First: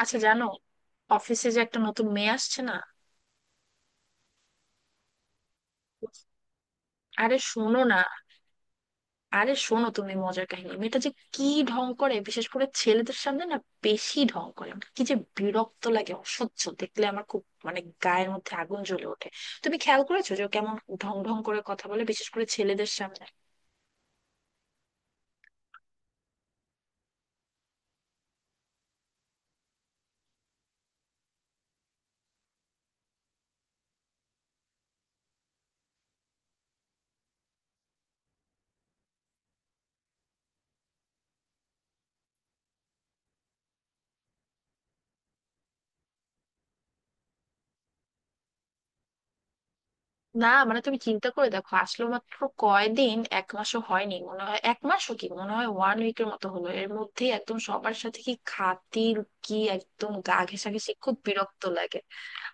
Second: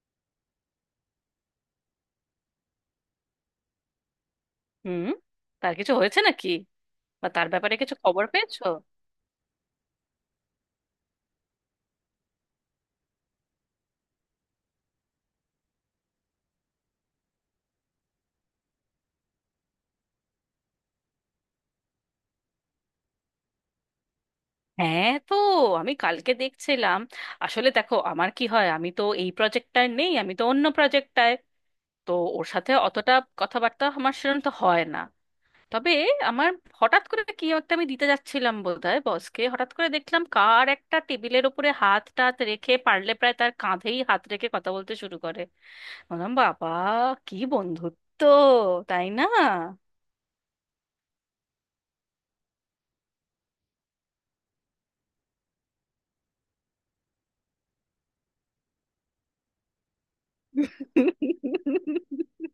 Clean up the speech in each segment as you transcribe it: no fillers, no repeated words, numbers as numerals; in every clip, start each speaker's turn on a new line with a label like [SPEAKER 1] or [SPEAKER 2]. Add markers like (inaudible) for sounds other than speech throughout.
[SPEAKER 1] আচ্ছা, জানো অফিসে যে একটা নতুন মেয়ে আসছে না,
[SPEAKER 2] হুম। তার কিছু হয়েছে নাকি? বা
[SPEAKER 1] আরে
[SPEAKER 2] তার ব্যাপারে
[SPEAKER 1] শোনো
[SPEAKER 2] কিছু
[SPEAKER 1] না,
[SPEAKER 2] খবর পেয়েছো?
[SPEAKER 1] আরে শোনো, তুমি মজার কাহিনী মেয়েটা যে কি ঢং করে বিশেষ করে ছেলেদের সামনে না, বেশি ঢং করে। আমার কি যে বিরক্ত লাগে, অসহ্য দেখলে আমার খুব মানে গায়ের মধ্যে আগুন জ্বলে ওঠে। তুমি খেয়াল করেছো যে ও কেমন ঢং ঢং করে কথা বলে বিশেষ করে ছেলেদের সামনে?
[SPEAKER 2] হ্যাঁ, তো আমি কালকে দেখছিলাম। আসলে দেখো আমার কি হয়, আমি তো এই প্রজেক্টটায় নেই, আমি তো অন্য প্রজেক্টটায়। তো ওর সাথে অতটা কথাবার্তা আমার সেরকম তো হয় না। তবে আমার হঠাৎ করে কি একটা আমি দিতে যাচ্ছিলাম বোধহয় বসকে, হঠাৎ করে দেখলাম কার একটা টেবিলের ওপরে হাত টাত রেখে, পারলে প্রায় তার কাঁধেই হাত রেখে কথা বলতে শুরু করে। বললাম, বাবা কি বন্ধুত্ব! তাই না?
[SPEAKER 1] না মানে তুমি চিন্তা করে দেখো, আসলে মাত্র কয়দিন, এক মাসও হয়নি মনে হয়, এক মাসও কি মনে হয়, ওয়ান উইকের মতো হলো। এর মধ্যে একদম সবার সাথে কি খাতির, কি একদম গা ঘেঁষাঘেঁষি, খুব বিরক্ত লাগে।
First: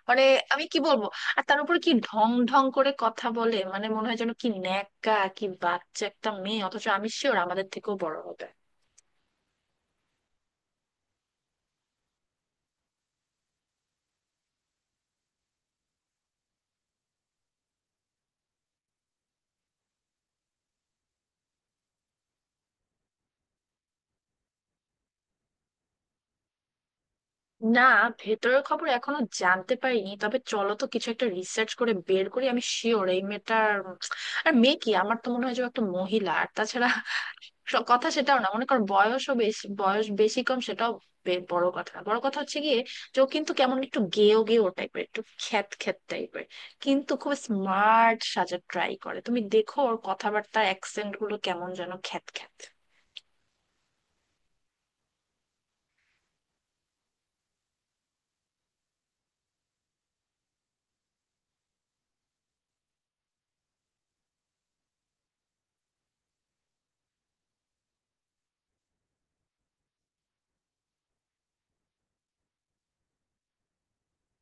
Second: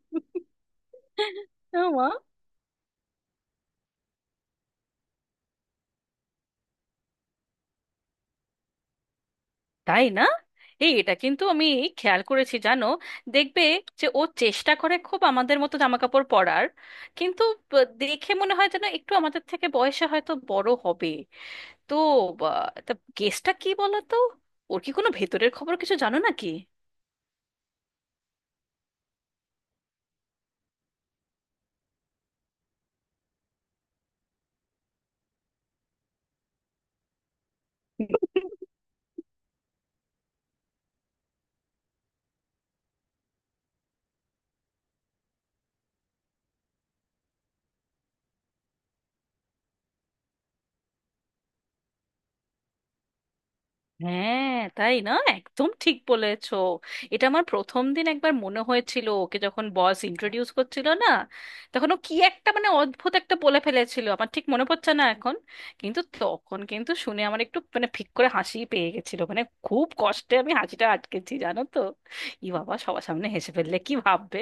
[SPEAKER 1] মানে আমি কি বলবো, আর তার উপরে কি
[SPEAKER 2] মা,
[SPEAKER 1] ঢং ঢং করে কথা বলে, মানে মনে হয় যেন কি ন্যাকা, কি বাচ্চা একটা মেয়ে, অথচ আমি শিওর আমাদের থেকেও বড় হবে।
[SPEAKER 2] তাই না! এই এটা কিন্তু আমি খেয়াল করেছি জানো। দেখবে যে ও চেষ্টা করে খুব আমাদের মতো জামাকাপড় পরার, কিন্তু দেখে মনে হয় যেন একটু আমাদের থেকে বয়সে হয়তো বড় হবে। তো বা- তা গেসটা কি বলো তো? ওর কি কোনো ভেতরের খবর কিছু জানো নাকি?
[SPEAKER 1] না, ভেতরের খবর এখনো জানতে পারিনি, তবে চলো তো কিছু একটা রিসার্চ করে বের করি। আমি শিওর এই মেয়েটার, আর মেয়ে কি, আমার তো মনে হয় যে ও একটা মহিলা। আর তাছাড়া কথা সেটাও না, মনে করো বয়সও বেশি, বয়স বেশি কম সেটাও বড় কথা না, বড় কথা হচ্ছে গিয়ে যে ও কিন্তু কেমন একটু গেও গেও টাইপের, একটু খ্যাত খ্যাত টাইপের, কিন্তু খুব স্মার্ট সাজার ট্রাই করে। তুমি দেখো ওর কথাবার্তার অ্যাকসেন্ট গুলো কেমন যেন খ্যাত খ্যাত।
[SPEAKER 2] হ্যাঁ, তাই না? একদম ঠিক বলেছো। এটা আমার প্রথম দিন একবার মনে হয়েছিল, ওকে যখন বস ইন্ট্রোডিউস করছিল না, তখন ও কি একটা অদ্ভুত একটা বলে ফেলেছিল, আমার ঠিক মনে পড়ছে না এখন। কিন্তু তখন কিন্তু শুনে আমার একটু ফিক করে হাসি পেয়ে গেছিল, খুব কষ্টে আমি হাসিটা আটকেছি জানো তো। ই বাবা, সবার সামনে হেসে ফেললে কি ভাববে!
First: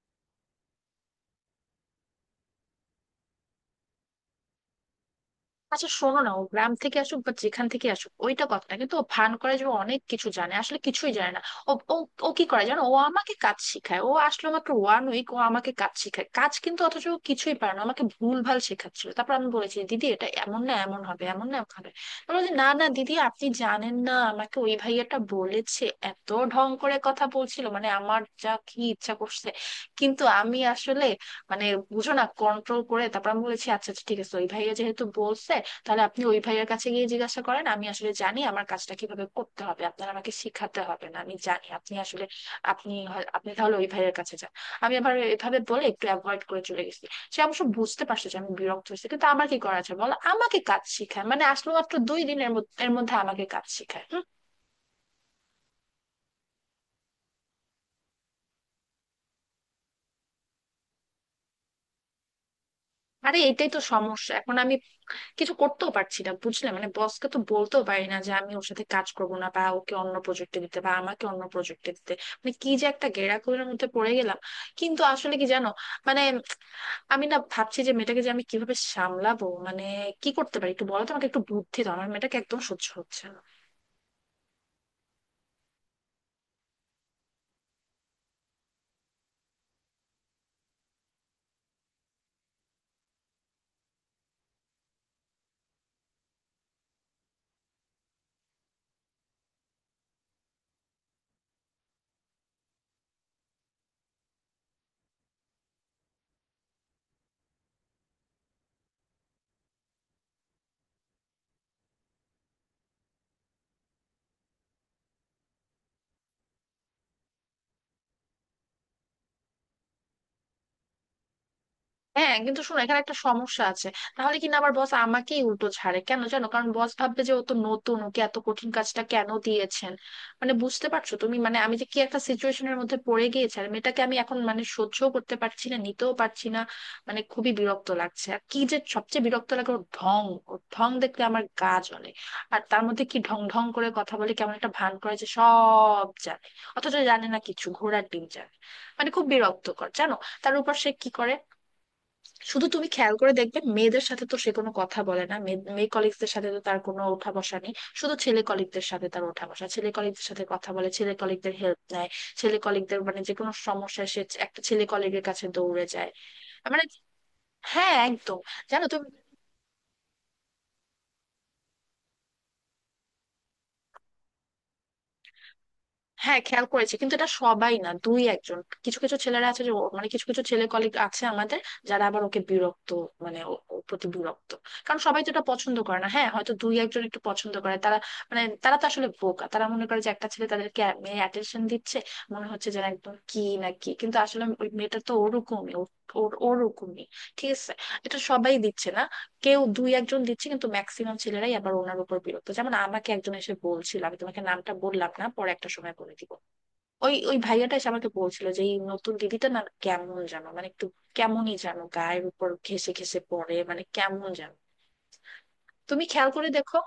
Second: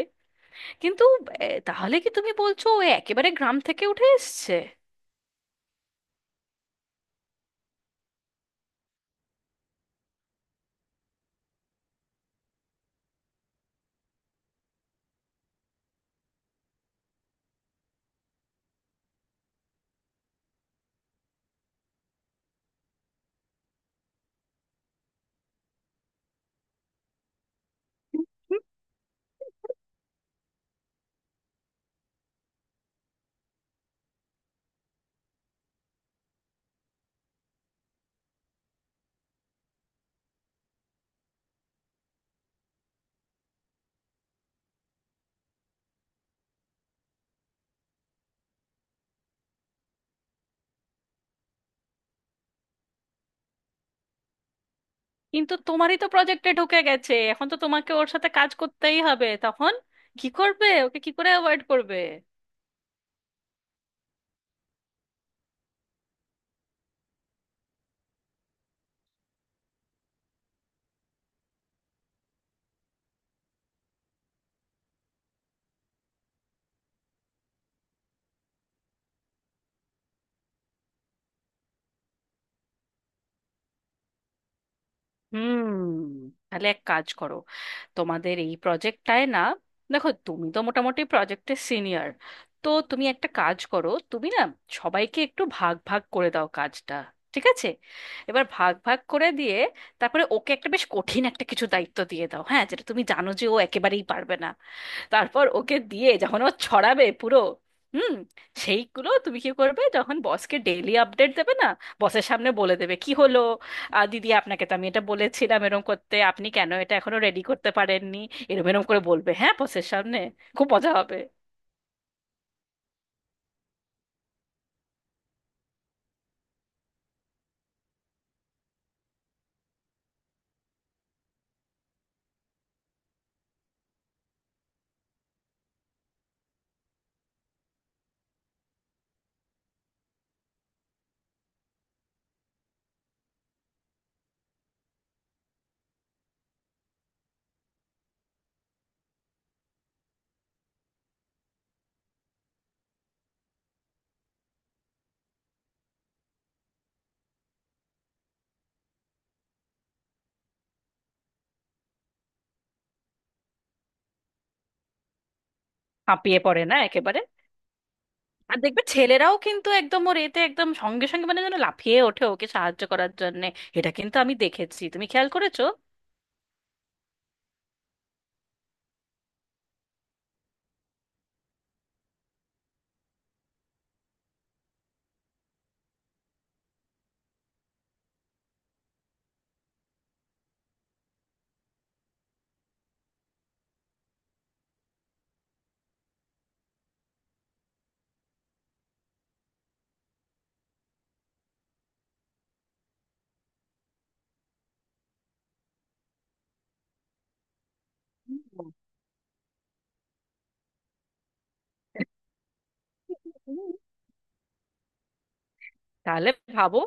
[SPEAKER 2] কিন্তু তাহলে কি তুমি বলছো ও একেবারে গ্রাম থেকে উঠে এসছে?
[SPEAKER 1] আচ্ছা শোনো না, ও গ্রাম থেকে আসুক বা যেখান থেকে আসুক ওইটা কথা না, কিন্তু ও ভান করে যে ও অনেক কিছু জানে, আসলে কিছুই জানে না। ও ও ও কি করে জানো, ও আমাকে কাজ শেখায়। ও আসলো মাত্র ওয়ান উইক, ও আমাকে কাজ শেখায় কাজ, কিন্তু অথচ ও কিছুই পারে না। আমাকে ভুল ভাল শেখাচ্ছিল, তারপর আমি বলেছি দিদি এটা এমন না এমন হবে, এমন না এমন হবে। আমি বলছি না না দিদি, আপনি জানেন না, আমাকে ওই ভাইয়াটা বলেছে। এত ঢং করে কথা বলছিল মানে আমার যা কি ইচ্ছা করছে, কিন্তু আমি আসলে মানে বুঝো না, কন্ট্রোল করে তারপর আমি বলেছি আচ্ছা আচ্ছা ঠিক আছে, ওই ভাইয়া যেহেতু বলছে তাহলে আপনি ওই ভাইয়ার কাছে গিয়ে জিজ্ঞাসা করেন। আমি আসলে জানি আমার কাজটা কিভাবে করতে হবে, আপনার আমাকে শিখাতে হবে না, আমি জানি। আপনি আসলে আপনি তাহলে ওই ভাইয়ের কাছে যান। আমি আবার এভাবে বলে একটু অ্যাভয়েড করে চলে গেছি। সে অবশ্য বুঝতে পারছে যে আমি বিরক্ত হয়েছি, কিন্তু আমার কি করা যায় বলো, আমাকে কাজ শিখায়, মানে আসলে মাত্র দুই দিনের মধ্যে এর মধ্যে আমাকে কাজ শিখায়। হুম।
[SPEAKER 2] কিন্তু তোমারই তো প্রজেক্টে ঢুকে গেছে, এখন তো তোমাকে ওর সাথে কাজ করতেই হবে। তখন কি করবে? ওকে কি করে অ্যাভয়েড করবে?
[SPEAKER 1] আরে এটাই তো সমস্যা, এখন আমি কিছু করতেও পারছি না বুঝলে, মানে বসকে তো বলতেও পারি না যে আমি ওর সাথে কাজ করবো না, বা ওকে অন্য প্রজেক্টে দিতে বা আমাকে অন্য প্রজেক্টে দিতে। মানে কি যে একটা গেঁড়াখুলির মধ্যে পড়ে গেলাম। কিন্তু আসলে কি জানো, মানে আমি না ভাবছি যে মেয়েটাকে যে আমি কিভাবে সামলাবো। মানে কি করতে পারি একটু বলো তো, আমাকে একটু বুদ্ধি দাও, আমার মেয়েটাকে একদম সহ্য হচ্ছে না।
[SPEAKER 2] হুম। তাহলে এক কাজ করো, তোমাদের এই প্রজেক্টটায় না, দেখো তুমি তো মোটামুটি প্রজেক্টের সিনিয়র। তো তুমি একটা কাজ করো, তুমি না সবাইকে একটু ভাগ ভাগ করে দাও কাজটা। ঠিক আছে? এবার ভাগ ভাগ করে দিয়ে, তারপরে ওকে একটা বেশ কঠিন একটা কিছু দায়িত্ব দিয়ে দাও, হ্যাঁ, যেটা তুমি জানো যে ও একেবারেই পারবে না। তারপর ওকে দিয়ে যখন ও ছড়াবে পুরো, হুম, সেইগুলো তুমি কি করবে, যখন বসকে ডেইলি আপডেট দেবে না, বসের সামনে বলে দেবে কি হলো। দিদি আপনাকে তো আমি এটা বলেছিলাম এরম করতে, আপনি কেন এটা এখনো রেডি করতে পারেননি, এরম এরম করে বলবে, হ্যাঁ, বসের সামনে। খুব মজা হবে।
[SPEAKER 1] হ্যাঁ কিন্তু শোনো, এখানে একটা সমস্যা আছে। তাহলে কিনা আবার বস আমাকেই উল্টো ছাড়ে কেন জানো, কারণ বস ভাববে যে ও তো নতুন, ওকে এত কঠিন কাজটা কেন দিয়েছেন। মানে বুঝতে পারছো তুমি, মানে আমি যে কি একটা সিচুয়েশনের মধ্যে পড়ে গিয়েছি। আর মেয়েটাকে আমি এখন মানে সহ্য করতে পারছি না, নিতেও পারছি না। মানে খুবই বিরক্ত লাগছে, আর কি যে সবচেয়ে বিরক্ত লাগে ওর ঢং। ওর ঢং দেখলে আমার গা জ্বলে। আর তার মধ্যে কি ঢং ঢং করে কথা বলে, কেমন একটা ভান করে যে সব জানে, অথচ জানে না কিছু, ঘোড়ার ডিম জানে। মানে খুব বিরক্তকর জানো। তার উপর সে কি করে, শুধু তুমি খেয়াল করে দেখবে মেয়েদের সাথে তো সে কোনো কথা বলে না, মেয়ে মেয়ে কলিগদের সাথে তো তার কোনো ওঠা বসা নেই। শুধু ছেলে কলিগদের সাথে তার ওঠা বসা, ছেলে কলিগদের সাথে কথা বলে, ছেলে কলিগদের হেল্প নেয়, ছেলে কলিগদের মানে যে কোনো সমস্যায় সে একটা ছেলে কলিগের কাছে দৌড়ে যায়।
[SPEAKER 2] হাঁপিয়ে পড়ে না
[SPEAKER 1] মানে
[SPEAKER 2] একেবারে!
[SPEAKER 1] হ্যাঁ একদম।
[SPEAKER 2] আর দেখবে
[SPEAKER 1] জানো তুমি,
[SPEAKER 2] ছেলেরাও কিন্তু একদম ওর এতে একদম সঙ্গে সঙ্গে মানে যেন লাফিয়ে ওঠে ওকে সাহায্য করার জন্য। এটা কিন্তু আমি দেখেছি, তুমি খেয়াল করেছো?
[SPEAKER 1] হ্যাঁ খেয়াল করেছি, কিন্তু এটা সবাই না, দুই একজন, কিছু কিছু ছেলেরা আছে যে মানে কিছু কিছু ছেলে কলিগ আছে আমাদের, যারা আবার ওকে বিরক্ত, মানে ওর প্রতি বিরক্ত, কারণ সবাই তো এটা পছন্দ করে না। হ্যাঁ হয়তো দুই একজন একটু পছন্দ করে, তারা মানে তারা তো আসলে বোকা, তারা মনে করে যে একটা ছেলে তাদেরকে মেয়ে অ্যাটেনশন দিচ্ছে, মনে হচ্ছে যেন একদম কি না কি। কিন্তু আসলে ওই মেয়েটা তো ওরকমই, ওর ওরকমই, ঠিক আছে। এটা সবাই দিচ্ছে না, কেউ দুই একজন দিচ্ছে, কিন্তু ম্যাক্সিমাম ছেলেরাই আবার ওনার উপর বিরক্ত। যেমন আমাকে একজন এসে বলছিল, আমি তোমাকে নামটা বললাম না, পরে একটা সময় বলে দিব। ওই ওই ভাইয়াটা এসে আমাকে বলছিল যে এই নতুন দিদিটা না কেমন জানো, মানে একটু কেমনই জানো গায়ের উপর ঘেসে ঘেসে পড়ে,
[SPEAKER 2] হুম।
[SPEAKER 1] মানে কেমন জানো। তুমি খেয়াল
[SPEAKER 2] তাহলে
[SPEAKER 1] করে দেখো
[SPEAKER 2] ভাবো।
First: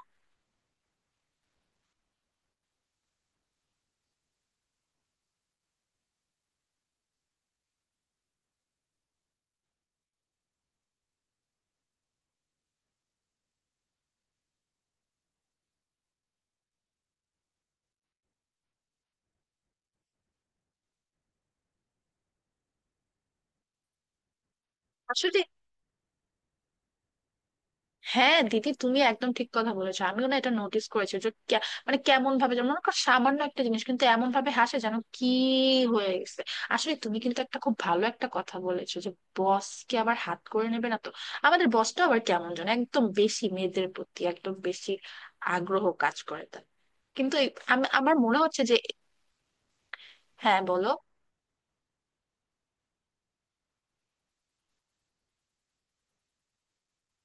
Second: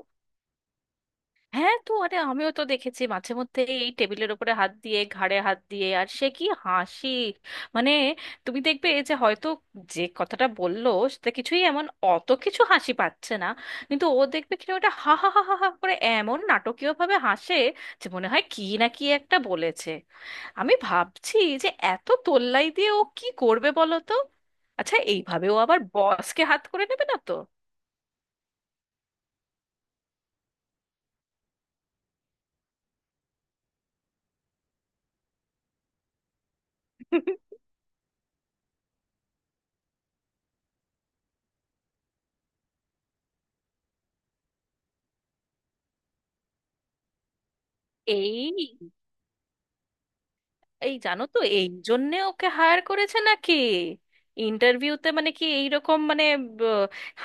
[SPEAKER 2] হ্যাঁ তো, আরে আমিও তো দেখেছি মাঝে মধ্যে এই টেবিলের উপরে হাত দিয়ে, ঘাড়ে হাত দিয়ে, আর সে কি হাসি! মানে তুমি দেখবে যে হয়তো যে কথাটা বললো সেটা কিছুই, এমন অত কিছু হাসি পাচ্ছে না, কিন্তু ও দেখবে কিনা ওটা হা হা হা হা হা করে এমন নাটকীয় ভাবে হাসে, যে মনে হয় কি না কি একটা বলেছে। আমি ভাবছি যে এত তোল্লাই দিয়ে ও কি করবে বলো তো? আচ্ছা,
[SPEAKER 1] আসলে।
[SPEAKER 2] এইভাবে ও আবার বসকে হাত করে নেবে না তো?
[SPEAKER 1] হ্যাঁ দিদি তুমি একদম ঠিক কথা বলেছো, আমিও না এটা নোটিস করেছি যে মানে কেমন ভাবে, যেমন মনে করো সামান্য একটা জিনিস কিন্তু এমন ভাবে হাসে যেন কি হয়ে গেছে। আসলে তুমি কিন্তু
[SPEAKER 2] (laughs)
[SPEAKER 1] একটা খুব ভালো একটা কথা বলেছো যে বস কে আবার হাত করে নেবে না তো। আমাদের বসটা আবার কেমন যেন একদম বেশি মেয়েদের প্রতি, একদম বেশি আগ্রহ কাজ করে তার। কিন্তু আমার মনে
[SPEAKER 2] এই,
[SPEAKER 1] হচ্ছে যে, হ্যাঁ বলো,
[SPEAKER 2] এই জানো তো, এই জন্যে ওকে হায়ার করেছে নাকি? ইন্টারভিউতে মানে কি এইরকম ব-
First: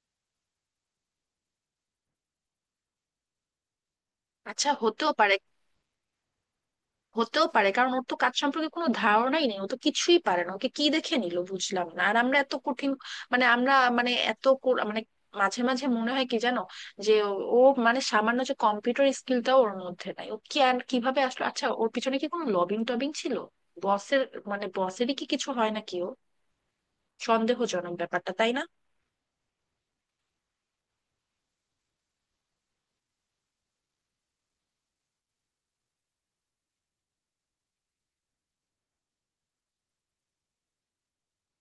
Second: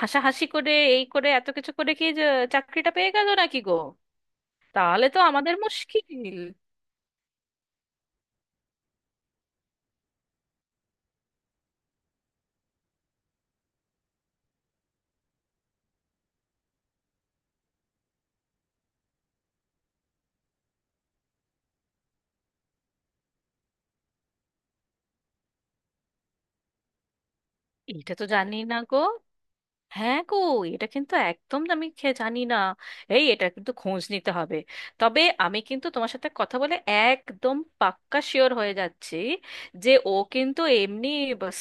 [SPEAKER 2] হাসাহাসি করে এই করে এত কিছু করে কি যে চাকরিটা পেয়ে গেল নাকি গো?
[SPEAKER 1] আচ্ছা
[SPEAKER 2] তাহলে
[SPEAKER 1] হতেও
[SPEAKER 2] তো
[SPEAKER 1] পারে।
[SPEAKER 2] আমাদের মুশকিল।
[SPEAKER 1] হতেও পারে, কারণ ওর তো কাজ সম্পর্কে কোনো ধারণাই নেই, ও তো কিছুই পারে না। ওকে কি দেখে নিল বুঝলাম না, আর আমরা এত কঠিন, মানে আমরা, মানে এত মানে, মাঝে মাঝে মনে হয় কি জানো যে ও ও মানে সামান্য যে কম্পিউটার স্কিলটাও ওর মধ্যে নাই, ও কি আর কিভাবে আসলো। আচ্ছা ওর পিছনে কি কোনো লবিং টবিং ছিল বসের, মানে বসেরই কি কিছু হয় নাকি ও, সন্দেহজনক
[SPEAKER 2] এটা তো
[SPEAKER 1] ব্যাপারটা তাই
[SPEAKER 2] জানি
[SPEAKER 1] না।
[SPEAKER 2] না গো। হ্যাঁ গো, এটা কিন্তু একদম আমি জানি না। এই এটা কিন্তু খোঁজ নিতে হবে। তবে আমি কিন্তু তোমার সাথে কথা বলে একদম পাক্কা শিওর হয়ে যাচ্ছি যে ও কিন্তু এমনি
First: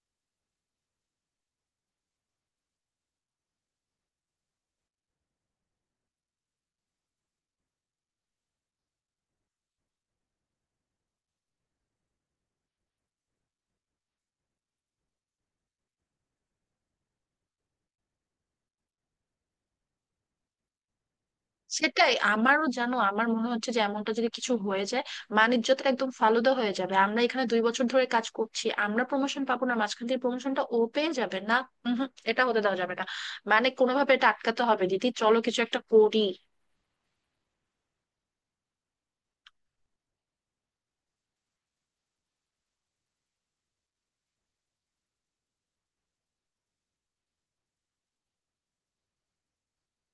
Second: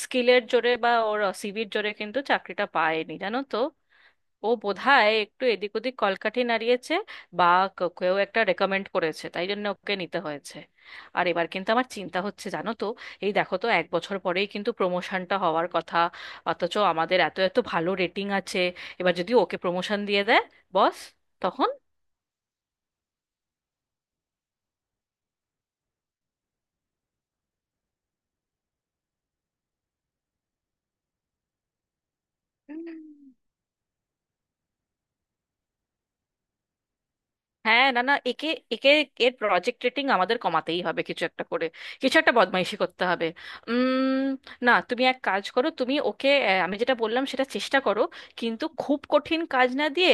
[SPEAKER 2] স্কিলের জোরে বা ওর সিভির জোরে কিন্তু চাকরিটা পায়নি জানো তো। ও বোধহয় একটু এদিক ওদিক কলকাঠি নাড়িয়েছে, বা কেউ একটা রেকমেন্ড করেছে, তাই জন্য ওকে নিতে হয়েছে। আর এবার কিন্তু আমার চিন্তা হচ্ছে জানো তো, এই দেখো তো এক বছর পরেই কিন্তু প্রমোশনটা হওয়ার কথা, অথচ আমাদের এত এত ভালো রেটিং আছে। এবার যদি ওকে প্রমোশন দিয়ে দেয় বস, তখন?
[SPEAKER 1] সেটাই আমারও জানো, আমার মনে হচ্ছে যে এমনটা যদি কিছু হয়ে যায় বাণিজ্য তো একদম ফালুদা হয়ে যাবে। আমরা এখানে দুই বছর ধরে কাজ করছি, আমরা প্রমোশন পাবো না, মাঝখান দিয়ে প্রমোশনটা ও পেয়ে যাবে না। উহুম, এটা হতে দেওয়া যাবে না। মানে কোনোভাবে এটা আটকাতে হবে দিদি, চলো কিছু একটা করি।
[SPEAKER 2] হ্যাঁ, না না, একে একে এর প্রজেক্ট রেটিং আমাদের কমাতেই হবে কিছু একটা করে। কিছু একটা বদমাইশি করতে হবে। উম, না তুমি এক কাজ করো, তুমি ওকে আমি যেটা বললাম সেটা চেষ্টা করো, কিন্তু খুব কঠিন কাজ না দিয়ে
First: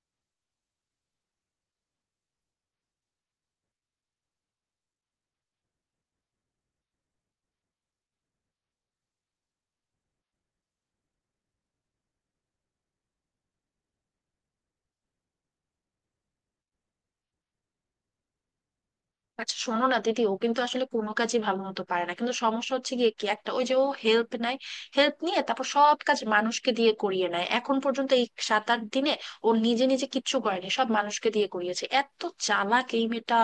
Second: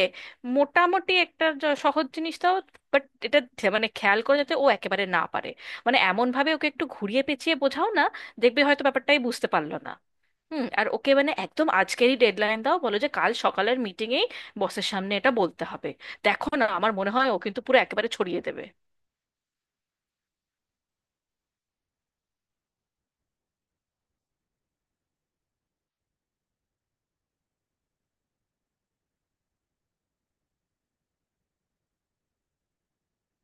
[SPEAKER 2] মোটামুটি একটা সহজ জিনিস দাও। বাট এটা মানে খেয়াল করে, যাতে ও একেবারে না পারে। মানে এমন ভাবে ওকে একটু ঘুরিয়ে পেঁচিয়ে বোঝাও না, দেখবে হয়তো ব্যাপারটাই বুঝতে পারলো না। হুম। আর ওকে মানে একদম আজকেরই ডেডলাইন দাও, বলো যে কাল সকালের মিটিংয়েই বসের সামনে এটা বলতে হবে। দেখো না, আমার মনে হয় ও কিন্তু পুরো একেবারে ছড়িয়ে দেবে।
[SPEAKER 1] আচ্ছা শোনো না দিদি, ও কিন্তু আসলে কোনো কাজই ভালো মতো পারে না, কিন্তু সমস্যা হচ্ছে গিয়ে কি একটা, ওই যে ও হেল্প নেয়, হেল্প নিয়ে তারপর সব কাজ মানুষকে দিয়ে করিয়ে নেয়। এখন পর্যন্ত এই সাত আট দিনে ও নিজে নিজে কিচ্ছু করেনি, সব মানুষকে দিয়ে করিয়েছে, এত চালাক এই মেয়েটা।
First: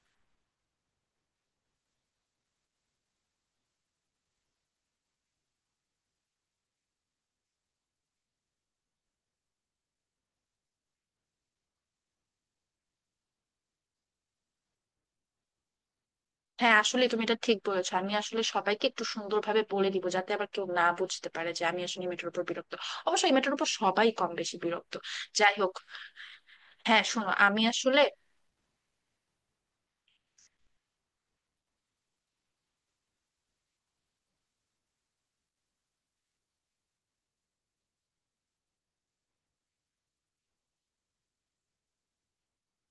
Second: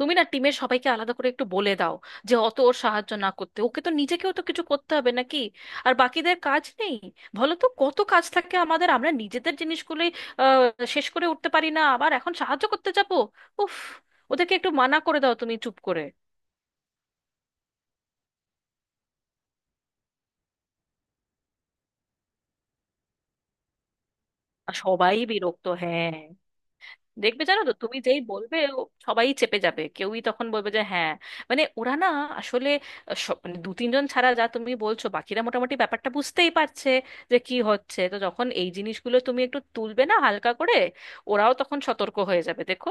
[SPEAKER 2] তুমি না টিমের সবাইকে আলাদা করে একটু বলে দাও যে অত ওর সাহায্য না করতে। ওকে তো নিজেকেও তো কিছু করতে হবে নাকি? আর বাকিদের কাজ নেই? বলো তো কত কাজ থাকে আমাদের, আমরা নিজেদের জিনিসগুলোই আহ, শেষ করে উঠতে পারি না, আবার এখন সাহায্য করতে যাবো। উফ! ওদেরকে একটু মানা করে দাও তুমি চুপ করে।
[SPEAKER 1] হ্যাঁ আসলে তুমি এটা ঠিক বলেছো, আমি আসলে সবাইকে একটু সুন্দরভাবে বলে দিব, যাতে আবার কেউ না বুঝতে পারে যে আমি আসলে এই মেয়েটার উপর বিরক্ত। অবশ্যই মেয়েটার উপর সবাই কম বেশি
[SPEAKER 2] আর
[SPEAKER 1] বিরক্ত।
[SPEAKER 2] সবাই
[SPEAKER 1] যাই
[SPEAKER 2] বিরক্ত,
[SPEAKER 1] হোক,
[SPEAKER 2] হ্যাঁ।
[SPEAKER 1] হ্যাঁ শোনো
[SPEAKER 2] দেখবে
[SPEAKER 1] আমি
[SPEAKER 2] জানো তো, তুমি
[SPEAKER 1] আসলে,
[SPEAKER 2] যেই বলবে ও, সবাই চেপে যাবে, কেউই তখন বলবে যে হ্যাঁ, মানে ওরা না আসলে মানে দু তিনজন ছাড়া যা তুমি বলছো, বাকিরা মোটামুটি ব্যাপারটা বুঝতেই পারছে যে কি হচ্ছে। তো যখন এই জিনিসগুলো তুমি একটু তুলবে না হালকা করে, ওরাও তখন সতর্ক হয়ে যাবে, দেখো।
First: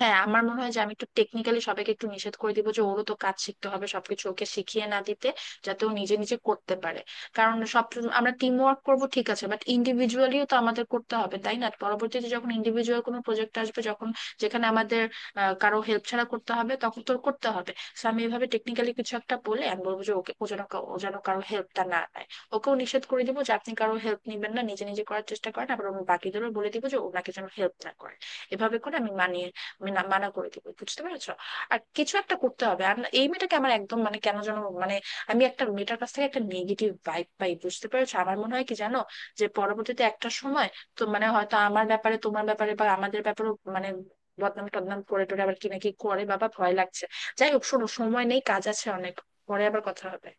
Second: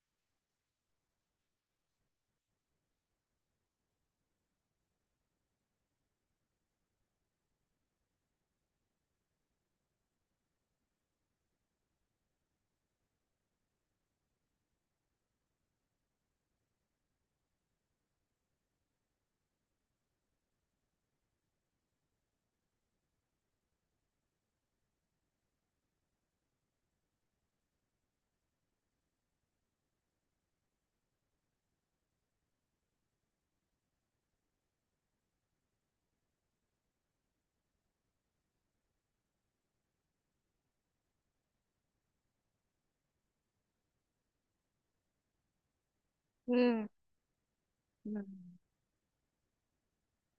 [SPEAKER 1] হ্যাঁ আমার মনে হয় যে আমি একটু টেকনিক্যালি সবাইকে একটু নিষেধ করে দিব যে ওরও তো কাজ শিখতে হবে, সবকিছু ওকে শিখিয়ে না দিতে, যাতে ও নিজে নিজে করতে পারে। কারণ সব, আমরা টিম ওয়ার্ক করবো ঠিক আছে, বাট ইন্ডিভিজুয়ালিও তো আমাদের করতে হবে তাই না, পরবর্তীতে যখন ইন্ডিভিজুয়াল কোনো প্রজেক্ট আসবে, যখন যেখানে আমাদের কারো হেল্প ছাড়া করতে হবে, তখন তো ওর করতে হবে। সো আমি এভাবে টেকনিক্যালি কিছু একটা বলে আমি বলবো যে ওকে, ও যেন ও যেন কারো হেল্পটা না নেয়। ওকেও নিষেধ করে দিব যে আপনি কারো হেল্প নেবেন না, নিজে নিজে করার চেষ্টা করেন, আবার আমি বাকিদেরও বলে দিব যে ওনাকে যেন হেল্প না করে। এভাবে করে আমি মানিয়ে, আমি মানা করে দিব, বুঝতে পেরেছো। আর কিছু একটা করতে হবে, আর এই মেয়েটাকে আমার একদম, মানে কেন যেন মানে আমি একটা মেয়েটার কাছ থেকে একটা নেগেটিভ ভাইব পাই, বুঝতে পেরেছো। আমার মনে হয় কি জানো, যে পরবর্তীতে একটা সময় তো, মানে হয়তো আমার ব্যাপারে তোমার ব্যাপারে বা আমাদের ব্যাপারে, মানে বদনাম টদনাম করে টোরে আবার কি নাকি করে, বাবা ভয়
[SPEAKER 2] হুম।
[SPEAKER 1] লাগছে। যাই হোক শোনো, সময় নেই,
[SPEAKER 2] হুম।
[SPEAKER 1] কাজ আছে অনেক। পরে আবার কথা হবে।